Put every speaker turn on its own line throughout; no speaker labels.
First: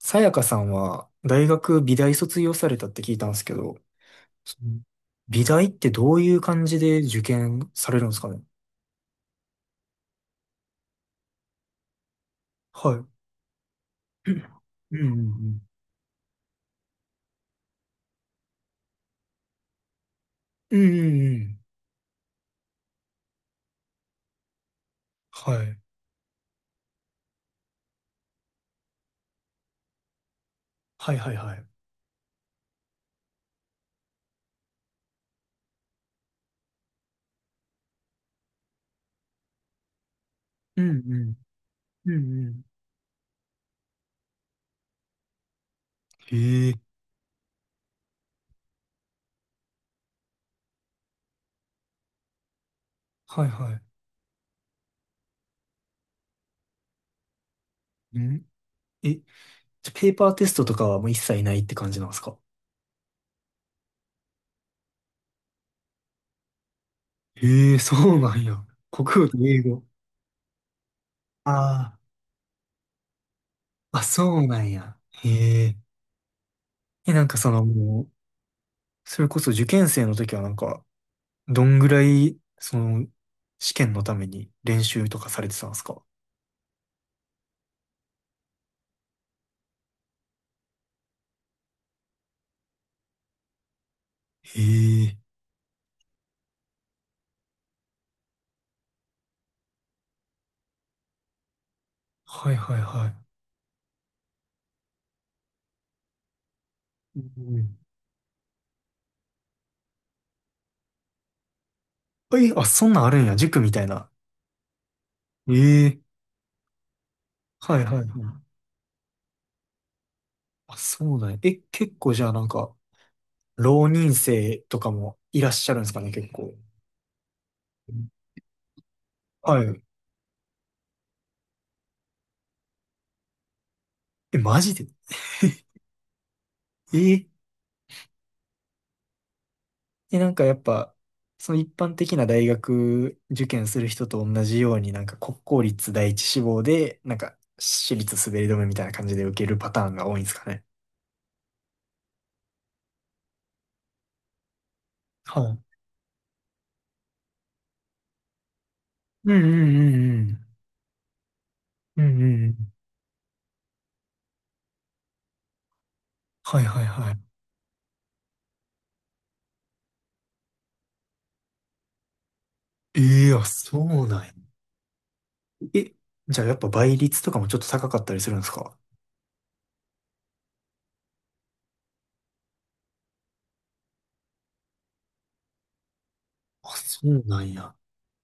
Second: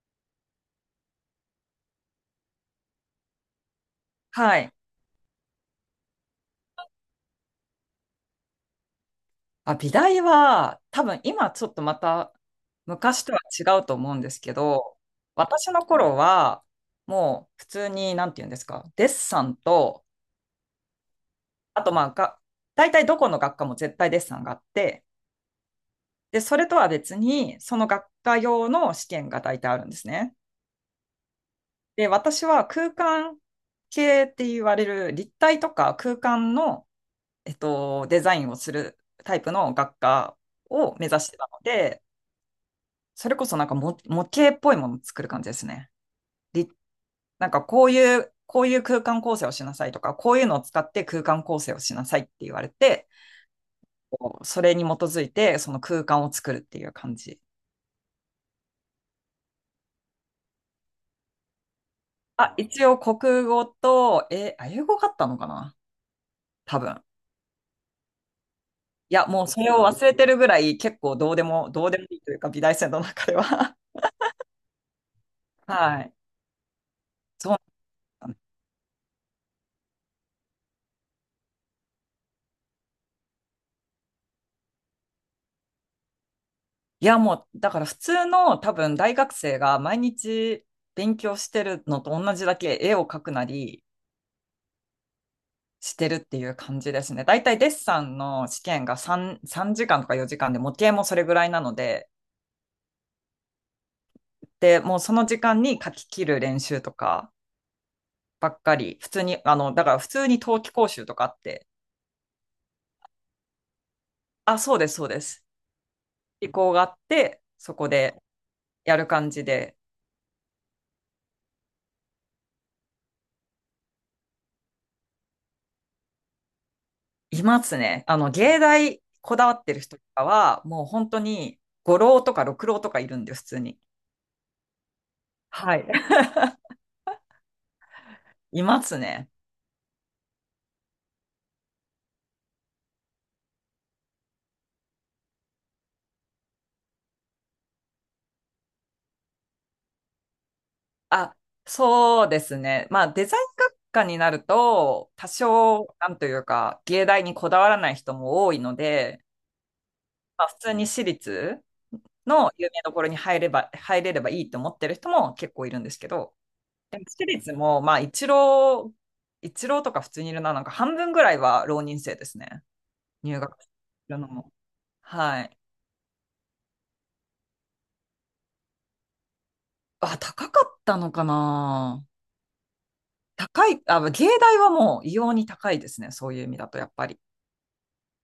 さやかさんは大学美大卒業されたって聞いたんですけど、そ
はい。
の美大ってどういう感じで受験されるんですかね？
あ、美大は、多分今ちょっとまた
はい。う
昔とは違うと思うん
ん
ですけ
う
ど、
んうん。
私の頃は、もう普通に、なんて言うんですか、デッサンと、
うんうんうん。
あとまあが、大体どこの学科も絶対デッサンがあって、
はい。
で、それとは別に、その学科用の試験が大体あるんですね。
はいはいはい。
で、私は空間系って言われる立体とか空間の、デザインをするタイプの学科
うん
を目
う
指し
ん。
てたので、
うんうん。
それこそなんかも模型っぽいものを作る感じですね。
へ
り
え。
なんかこういう空間構成をしなさいとか、こういうのを使って空間構成をしなさいって言われて、
はいはい。
それに基づいてその空間を作るっていう感じ。
うん。え、じゃあペーパーテストとかはもう一切ないって感じなんですか？
あ、一応国語と、英語があったのかな、多分。
へえ、そうなんや。国
いや、
語と
もうそ
英
れを
語。
忘れてるぐらい結構ど
あ
うでもいいというか、美大生の中では。
あ、あ、そうなんや。へ え。
はい。
え、なんかそ
そう。
のもう、それこそ受験生の時はなんか、どんぐらい、その、試験のために練習とかされてたんですか？
いや、もう、だから普通の多分大学生が毎日勉強してるのと同じだけ絵を描くなり
へえ。
してるっていう感じですね。だいたいデッサンの試験が3時間とか4時間で、模型もそれぐらいなので、
はいはいはい。
で、もうその時間に描き切る練習と
う
か
ん。
ばっかり、普通に、だから普通に冬季講習とかあって、
はい、あ、そんなんあるんや。塾みたいな。
あ、そうです、そうです。
ええ。
意向があって、そ
はい
こ
はいはい。
でやる感じで。
あ、そうだね。え、結構じゃあなんか、浪人生とかもいらっしゃるんですかね、結構。
いますね。芸大こだわ
は
って
い。
る人とかは、もう本当に五浪とか六浪とかいるんで、普通に。
え、マジで？
はい。
え。
いますね。
でなんかやっぱ、その一般的な大学受験する人と同じように、なんか国公立第一志望で、なんか私立滑り止めみたいな感じで受けるパターンが多いんですかね。
あ、そうですね。まあ、デザイン学科になると、多
はい。
少、なんというか、芸大にこだわらない人も多いので、
うんうんうんう
ま
ん。
あ、普通に私立
うんうんう
の有
ん。
名どころに入れればいいと思ってる人も結構いるんですけど、
はいはい
でも
はい。
私立も、まあ、一浪とか普通にいるな、なんか半分ぐらいは浪人生ですね。
ええー、
入
あ、
学す
そう
る
なん
の
や。
も。はい。
え、じゃあやっぱ倍率とかもちょっと高かったりするんですか？
あ、高かったのかな。あ、芸大はもう異様に高いですね。そういう意味
あ、
だと、やっ
そ
ぱり。
うなんや。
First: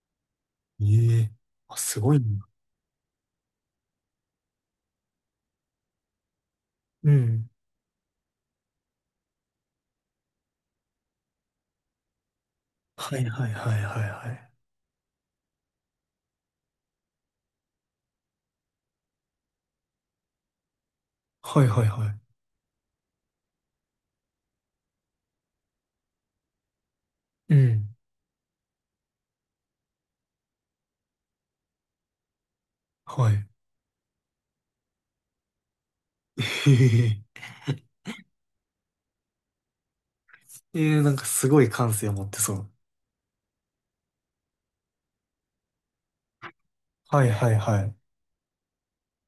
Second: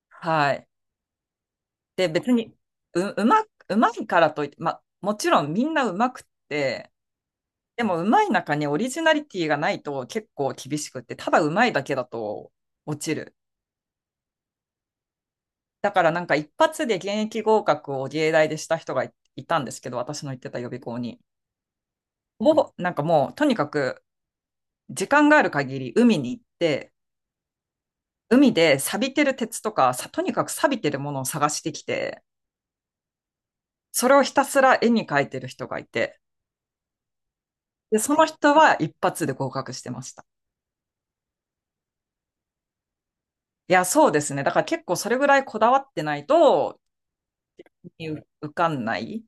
はい。
ええ、あ、す
で、
ごい
別
な。
に、う、うま、うまいからといって、もちろんみんなうまくって、
うん。
でもうまい中にオリジナリティがないと結構厳しくって、ただうまいだけだと落ち
はい
る。
はいはいはいはい。
だからなんか一発で現役合格を芸大でした人いたんですけど、私の行ってた予備校に。
はいはいはい。
もう、なんかもう、とにかく時間がある限り海に行って、
うん。
海で錆びてる鉄とか、とにかく錆びてるものを探してきて、
はい。
それをひたすら絵に描いてる人がいて、
ええ、
で、その人は一発で合格してました。
ええ、なんかすごい感性を持ってそう。
いや、そうですね。だから結構それぐらいこだわってないと、
はいはいは
受かんない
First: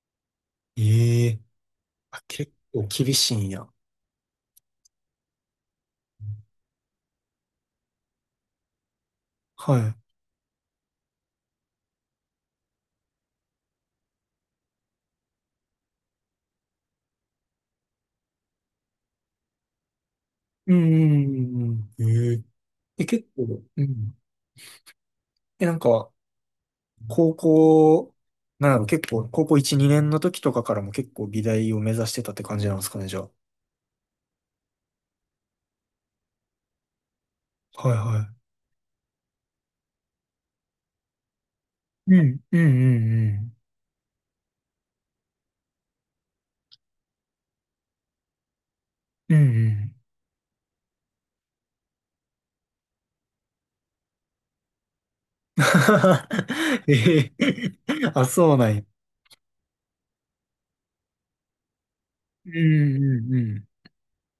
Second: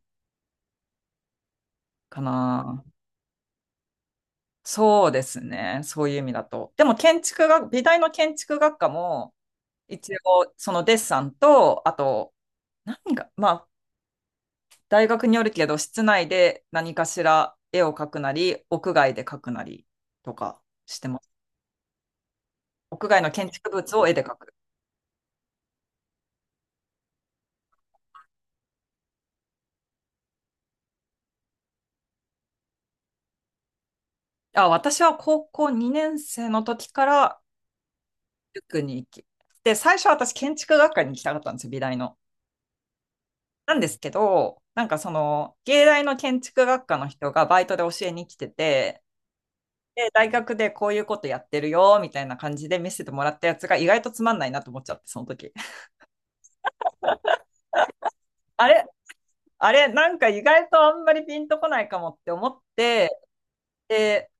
い。ええ、
か
あ、結
な。
構厳しいんや。
そうですね。そういう意味だと。でも建築学、美大の建築学科も、
はい。
一応、そのデッサンと、あと、まあ、大学によるけど、室内で何かしら絵を描くなり、屋外で描くなりとか
うん
し
う
てます。
んうんうん。ええ、え
屋外
結
の建
構、
築
う
物を絵
ん。
で描く。
え、なんか、高校、なんやろう、結構、高校1、2年の時とかからも結構美大を目指してたって感じなんですかね、じゃあ。
あ、私は高校2年生の時から
はいは
塾に行き、で、最初は私建築学科に行きたかったんですよ、美大
い。
の。
うん、うん、うん、
なんですけど、なんかその、芸大の建築学科の人がバイトで教えに来てて、
うん。うんうん。
で、大学でこういうことやってるよ、みたいな感じで見せてもらったやつが意外とつまんないなと思っちゃって、その時。
ええ、あ、そうな
あ
んや。
れあれ、なんか意外とあんまりピンとこないかもって思
うん、
って、
うん、うん。
で、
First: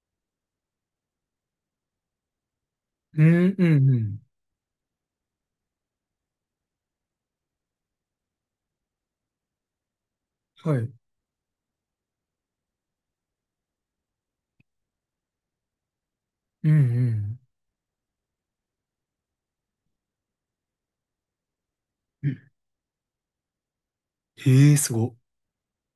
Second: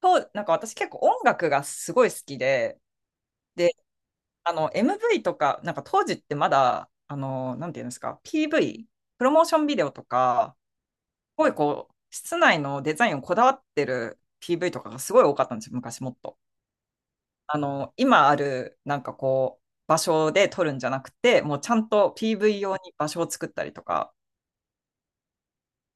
なんか私結構音楽がすごい好きで、
うん、う
で、
ん、うん。
MV とか、なんか当時ってまだ、なんていうんですか、PV、プロモーションビデオとか、
はい。
すごいこう、室内のデザインをこだわってる PV とかがすごい多かったんですよ、昔もっと。
うん、うん。
今ある、なんかこう、場所で撮るんじゃなくて、もうちゃんと PV 用に場所を作ったりとか、
ええ、すご。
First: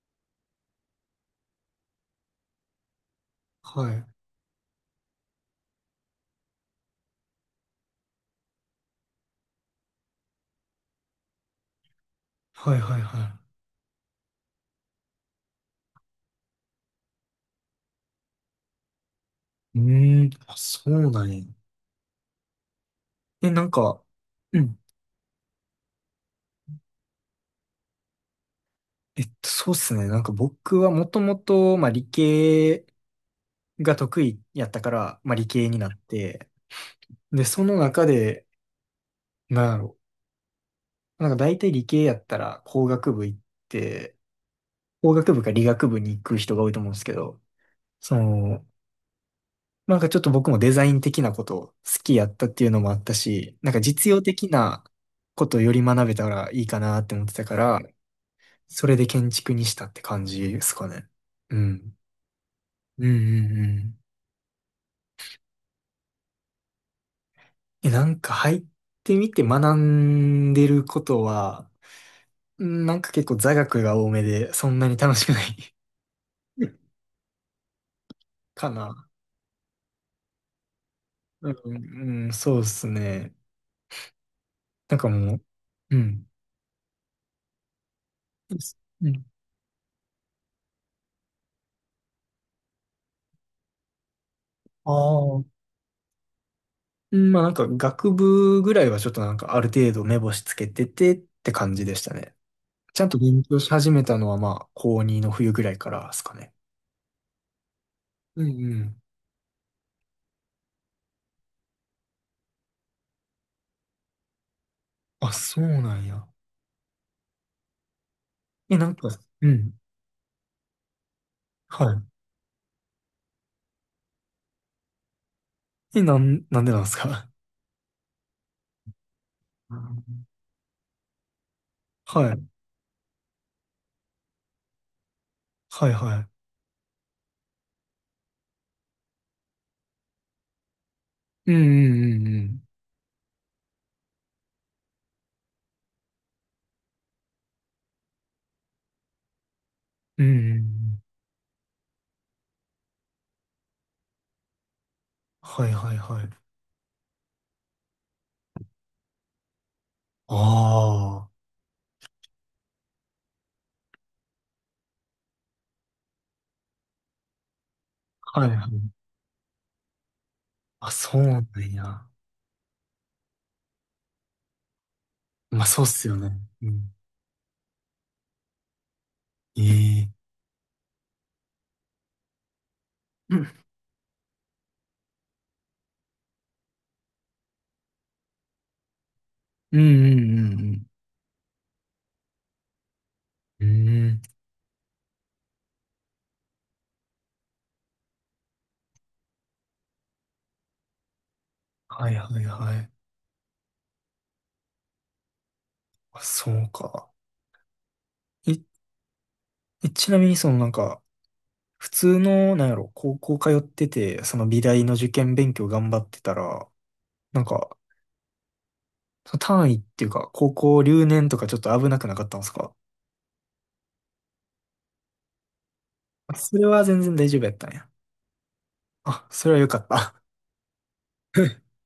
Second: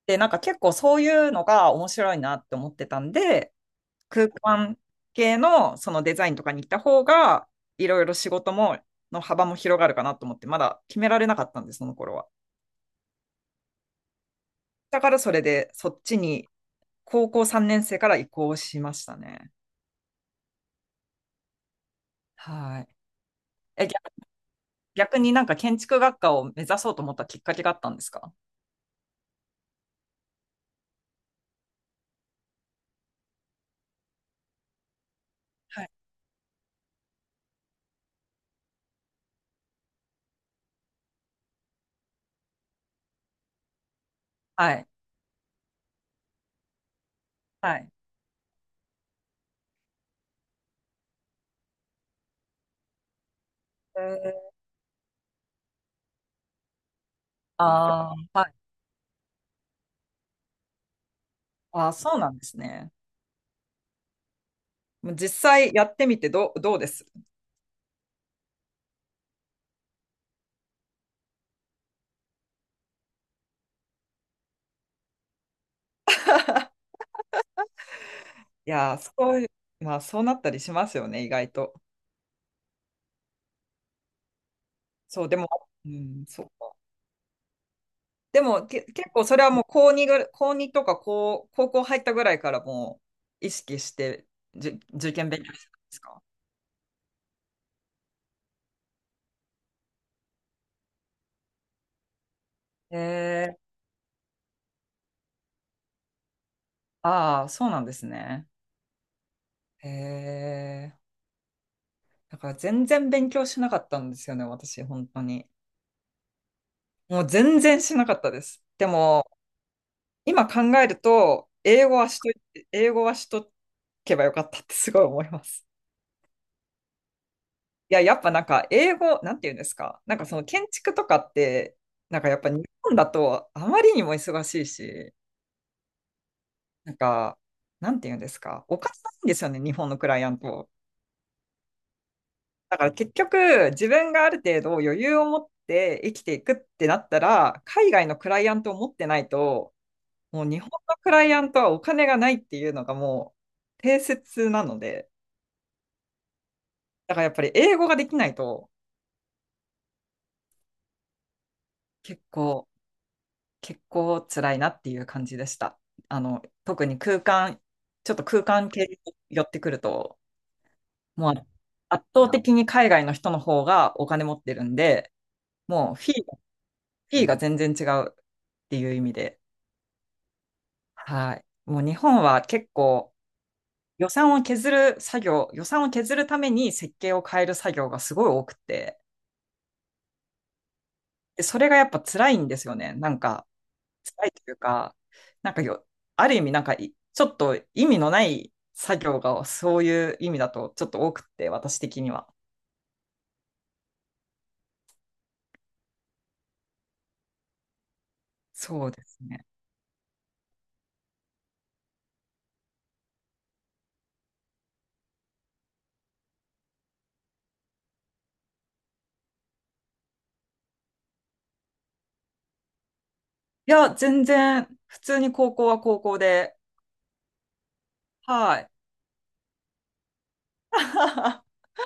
で、なんか結構そういうのが面白いなって思ってたんで、
はい。
空間系のそのデザインとかに行った方が、いろいろ仕事も、の幅も広がるかなと思って、まだ決められなかったんです、その頃は。
はいはいは
だからそれで、そっちに高校3年生から移行しましたね。
い。うーん、あ、そうなんや。
はい。
え、なん
え、
か、
逆
うん。
逆になんか建築学科を目指そうと思ったきっかけがあったんですか？
そうっすね。なんか僕はもともと、まあ理系が得意やったから、まあ理系に
は
な
い。
って、で、その中で、なんやろ、なんか大体理系やったら工学部行って、
はい。
工学部か理学部に行く人が多いと思うんですけど、
はい。
その、なんかちょっと僕もデザイン的なことを好きやったっていうのもあったし、なんか
え
実用的
ー
なことをより学べたらいいかなって思ってたから、
ああ、はい。
それで建築にしたって感じですかね。う
あー、
ん。
そうなんですね。
うんうんう
もう実際やってみてどうです？
ん。え、なんか入ってみて学んでることは、うん、なんか結構座学が多めで、そんなに楽しくない
い
か
やー、
な。
そういう、まあそうなったりしますよね、意外
う
と。
ん、うん、そうですね。なんか
そう、
も
で
う、
も、う
うん。
ん、そう。で
う
結構
ん。
それはもう高2とか高校入ったぐらいからもう意識して
あ
受験勉強
あ。
してたんですか？
うん、まあなんか学部ぐらいはちょっとなんかある程度目星つけててって感じでしたね。
へ
ちゃんと勉
え、
強し始めたのはまあ高2の冬ぐらいからですかね。
ああ、そうなんです
うん
ね。
うん。
へえ、だから全然勉強しなかったんですよね、私、本当
あ、
に。
そうなんや。
もう全然しなかったです。
え、
で
なんか、
も、
うん。
今考えると、
は
英語はしとけばよかったってすごい思います。
い。え、なんでなんですか？
いや、やっぱなんか英語、なんて言うんです
う
か。なん
ん。
かその建築とかって、なんか
は
や
い。
っぱ日本だとあまりにも忙しいし、
はいは
なんか、なんて言うんですか。おかしいんですよね、日本のクライアント。
い。うんうんうんうん。
だから結局、自分がある程度余裕を持って生きていくってなったら、海外のクライアントを持ってないと、
うんう
もう
んう
日本の
ん。
クライアントはお金がないっていうのがもう定説なので、
はいはいはい。
だからやっぱり英語ができないと
ああ。
結構、結構辛いなっていう感じでした。特にちょっと空
はいは
間系
い。
に寄ってくると、
あ、そう
も
なん
う
や。
圧倒的に海外の人の方がお金持ってるんで、
まあそうっ
もう
すよね。うん。
フィーが全然違うっていう意味で、
ええ。
はい。もう日本は結構
うん
予算を削る作業、予算を削るために設計を変える作業がすごい多くて、
うんうんうん
でそれがやっぱ辛いんですよね。なんか、
うん。うん。
辛いというか、なんかよ、ある意味なんかちょっと意味のない作業がそういう意味だとちょっと多くって、私的
は
に
い
は。
はいはい。あ、そうか。い、
そうですね。
え、ちなみにそのなんか、普通の、なんやろ、高校通ってて、その美大の受験勉強頑張ってたら、なんか、その単位っていうか、高校留年とかちょっと危なくなかったんですか？
いや、全然、普通に高校は高校
あ、そ
で、
れは全然大丈夫やったんや。
はい。
あ、それはよかった。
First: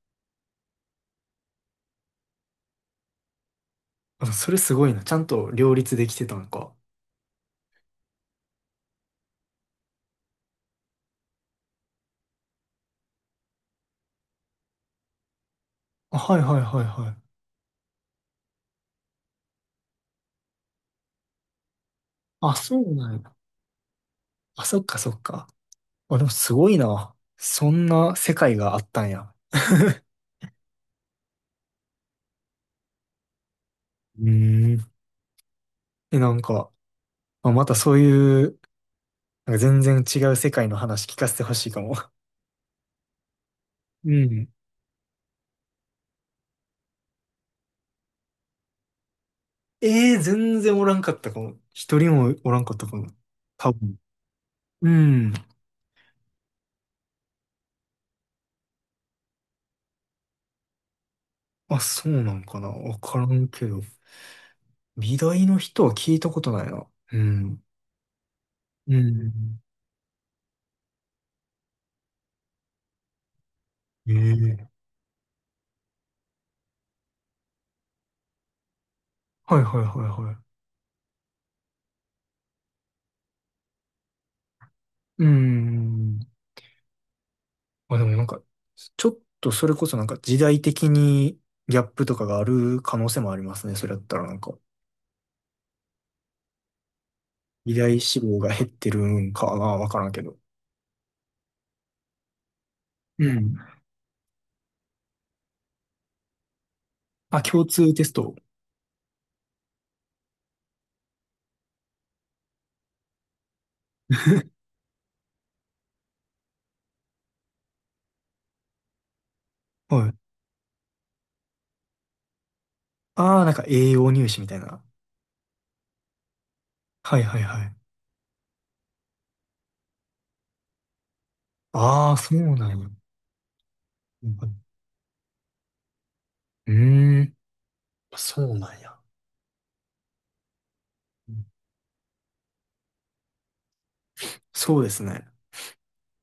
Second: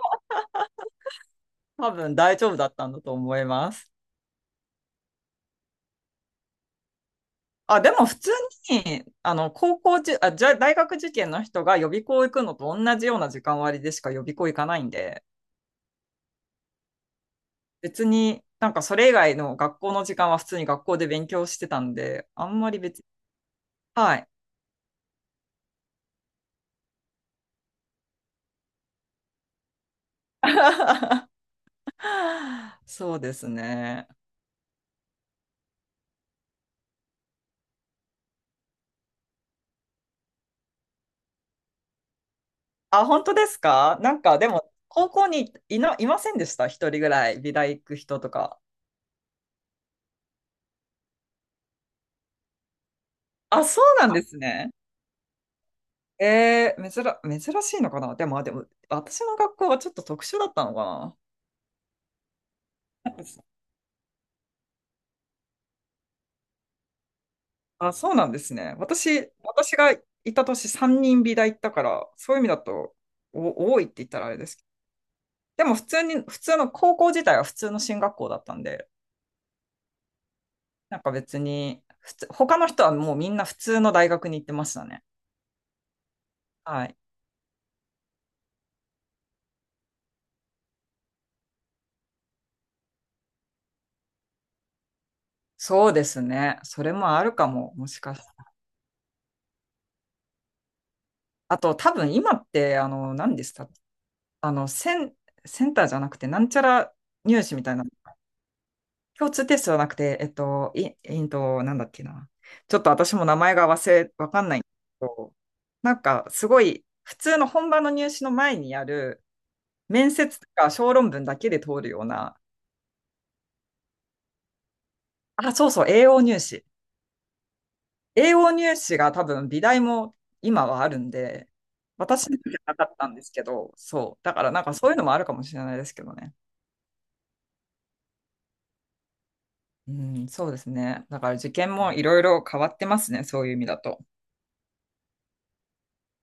多分大丈夫だったんだと思います。
あ、それすごいな。ちゃんと両立できてたのか。
あ、でも普通に、高校じゅ、あ、じゃ、大学受験の人が予備校行くのと同じような時間割でしか予備校行かないんで、
あ、はいはいはいはい。
別になんかそれ以外の学校の時間は普通に学校で勉強してたんで、あ
あ、
んま
そ
り
うなんや。
はい。
あ、そっかそっか。あ、でもすごいな。そんな世界があったんや。
そうですね。
うーん。え、なんか、まあ、またそういう、なんか全然違う世界の話聞かせてほしいかも。
あ、本当ですか？
う
なんか
ん。
でも、高校にいませんでした、一人ぐらい、美大行く人とか。
ええ、全然おらんかったかも。一人もおらんかったかも。
あ、
多
そう
分。
なんですね。
うん。
珍しいのかな。でも、あでも、私の学校はちょっと特殊だったのか
あ、そうなんかな。わ
な。
からんけ ど。美大の人は聞いたことないな。うん。
あ、そうなんですね。
うん。
私がいた年3人美大行ったから、そういう意味だと多いって言ったらあれですけ
え
ど。
え。
でも普通に、普通の高校自体は普通の進学校だったんで、
はいはいはいはい。
なんか別に、普通、他の人はもうみんな普通の大学に行ってましたね。
うん。
はい。
あ、でもなんか、ちょっとそれこそなんか時代的にギャップとかがある可能性もありますね。それだったらなんか。
そうですね。それもあるか
偉
も、も
大
しか
志
して。
望が減ってるんかな、わからんけど。
あと、多分今って、
う
何でし
ん。
た？あの、セン、センターじゃなくて、なんちゃら
あ、
入試み
共
たいな、
通テスト。
共通テストじゃなくて、えっと、い、えっと、なんだっけな。ちょっと私も名前がわかんないん だけど、なんか、すごい、普通の本番の入試の前にやる、
は
面
い。
接とか小論文だけで通るような、
ああ、なんか栄養入試みたいな。
あ、そうそう、栄養入試。
はいはいはい。
英語入試が多分美大も今はあるんで、
ああ、
私
そ
の時
う
は
な
な
ん
か
や。
ったんですけど、そう。
う
だ
ん。
からなんかそういうのもあるかもしれないですけどね。
うーん、そうなんや。
うん、そうですね。だから受験もいろいろ変わってますね、そういう意味だと。
そうですね。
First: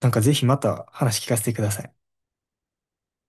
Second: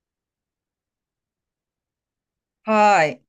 なんかぜひまた話聞かせてください。
はーい。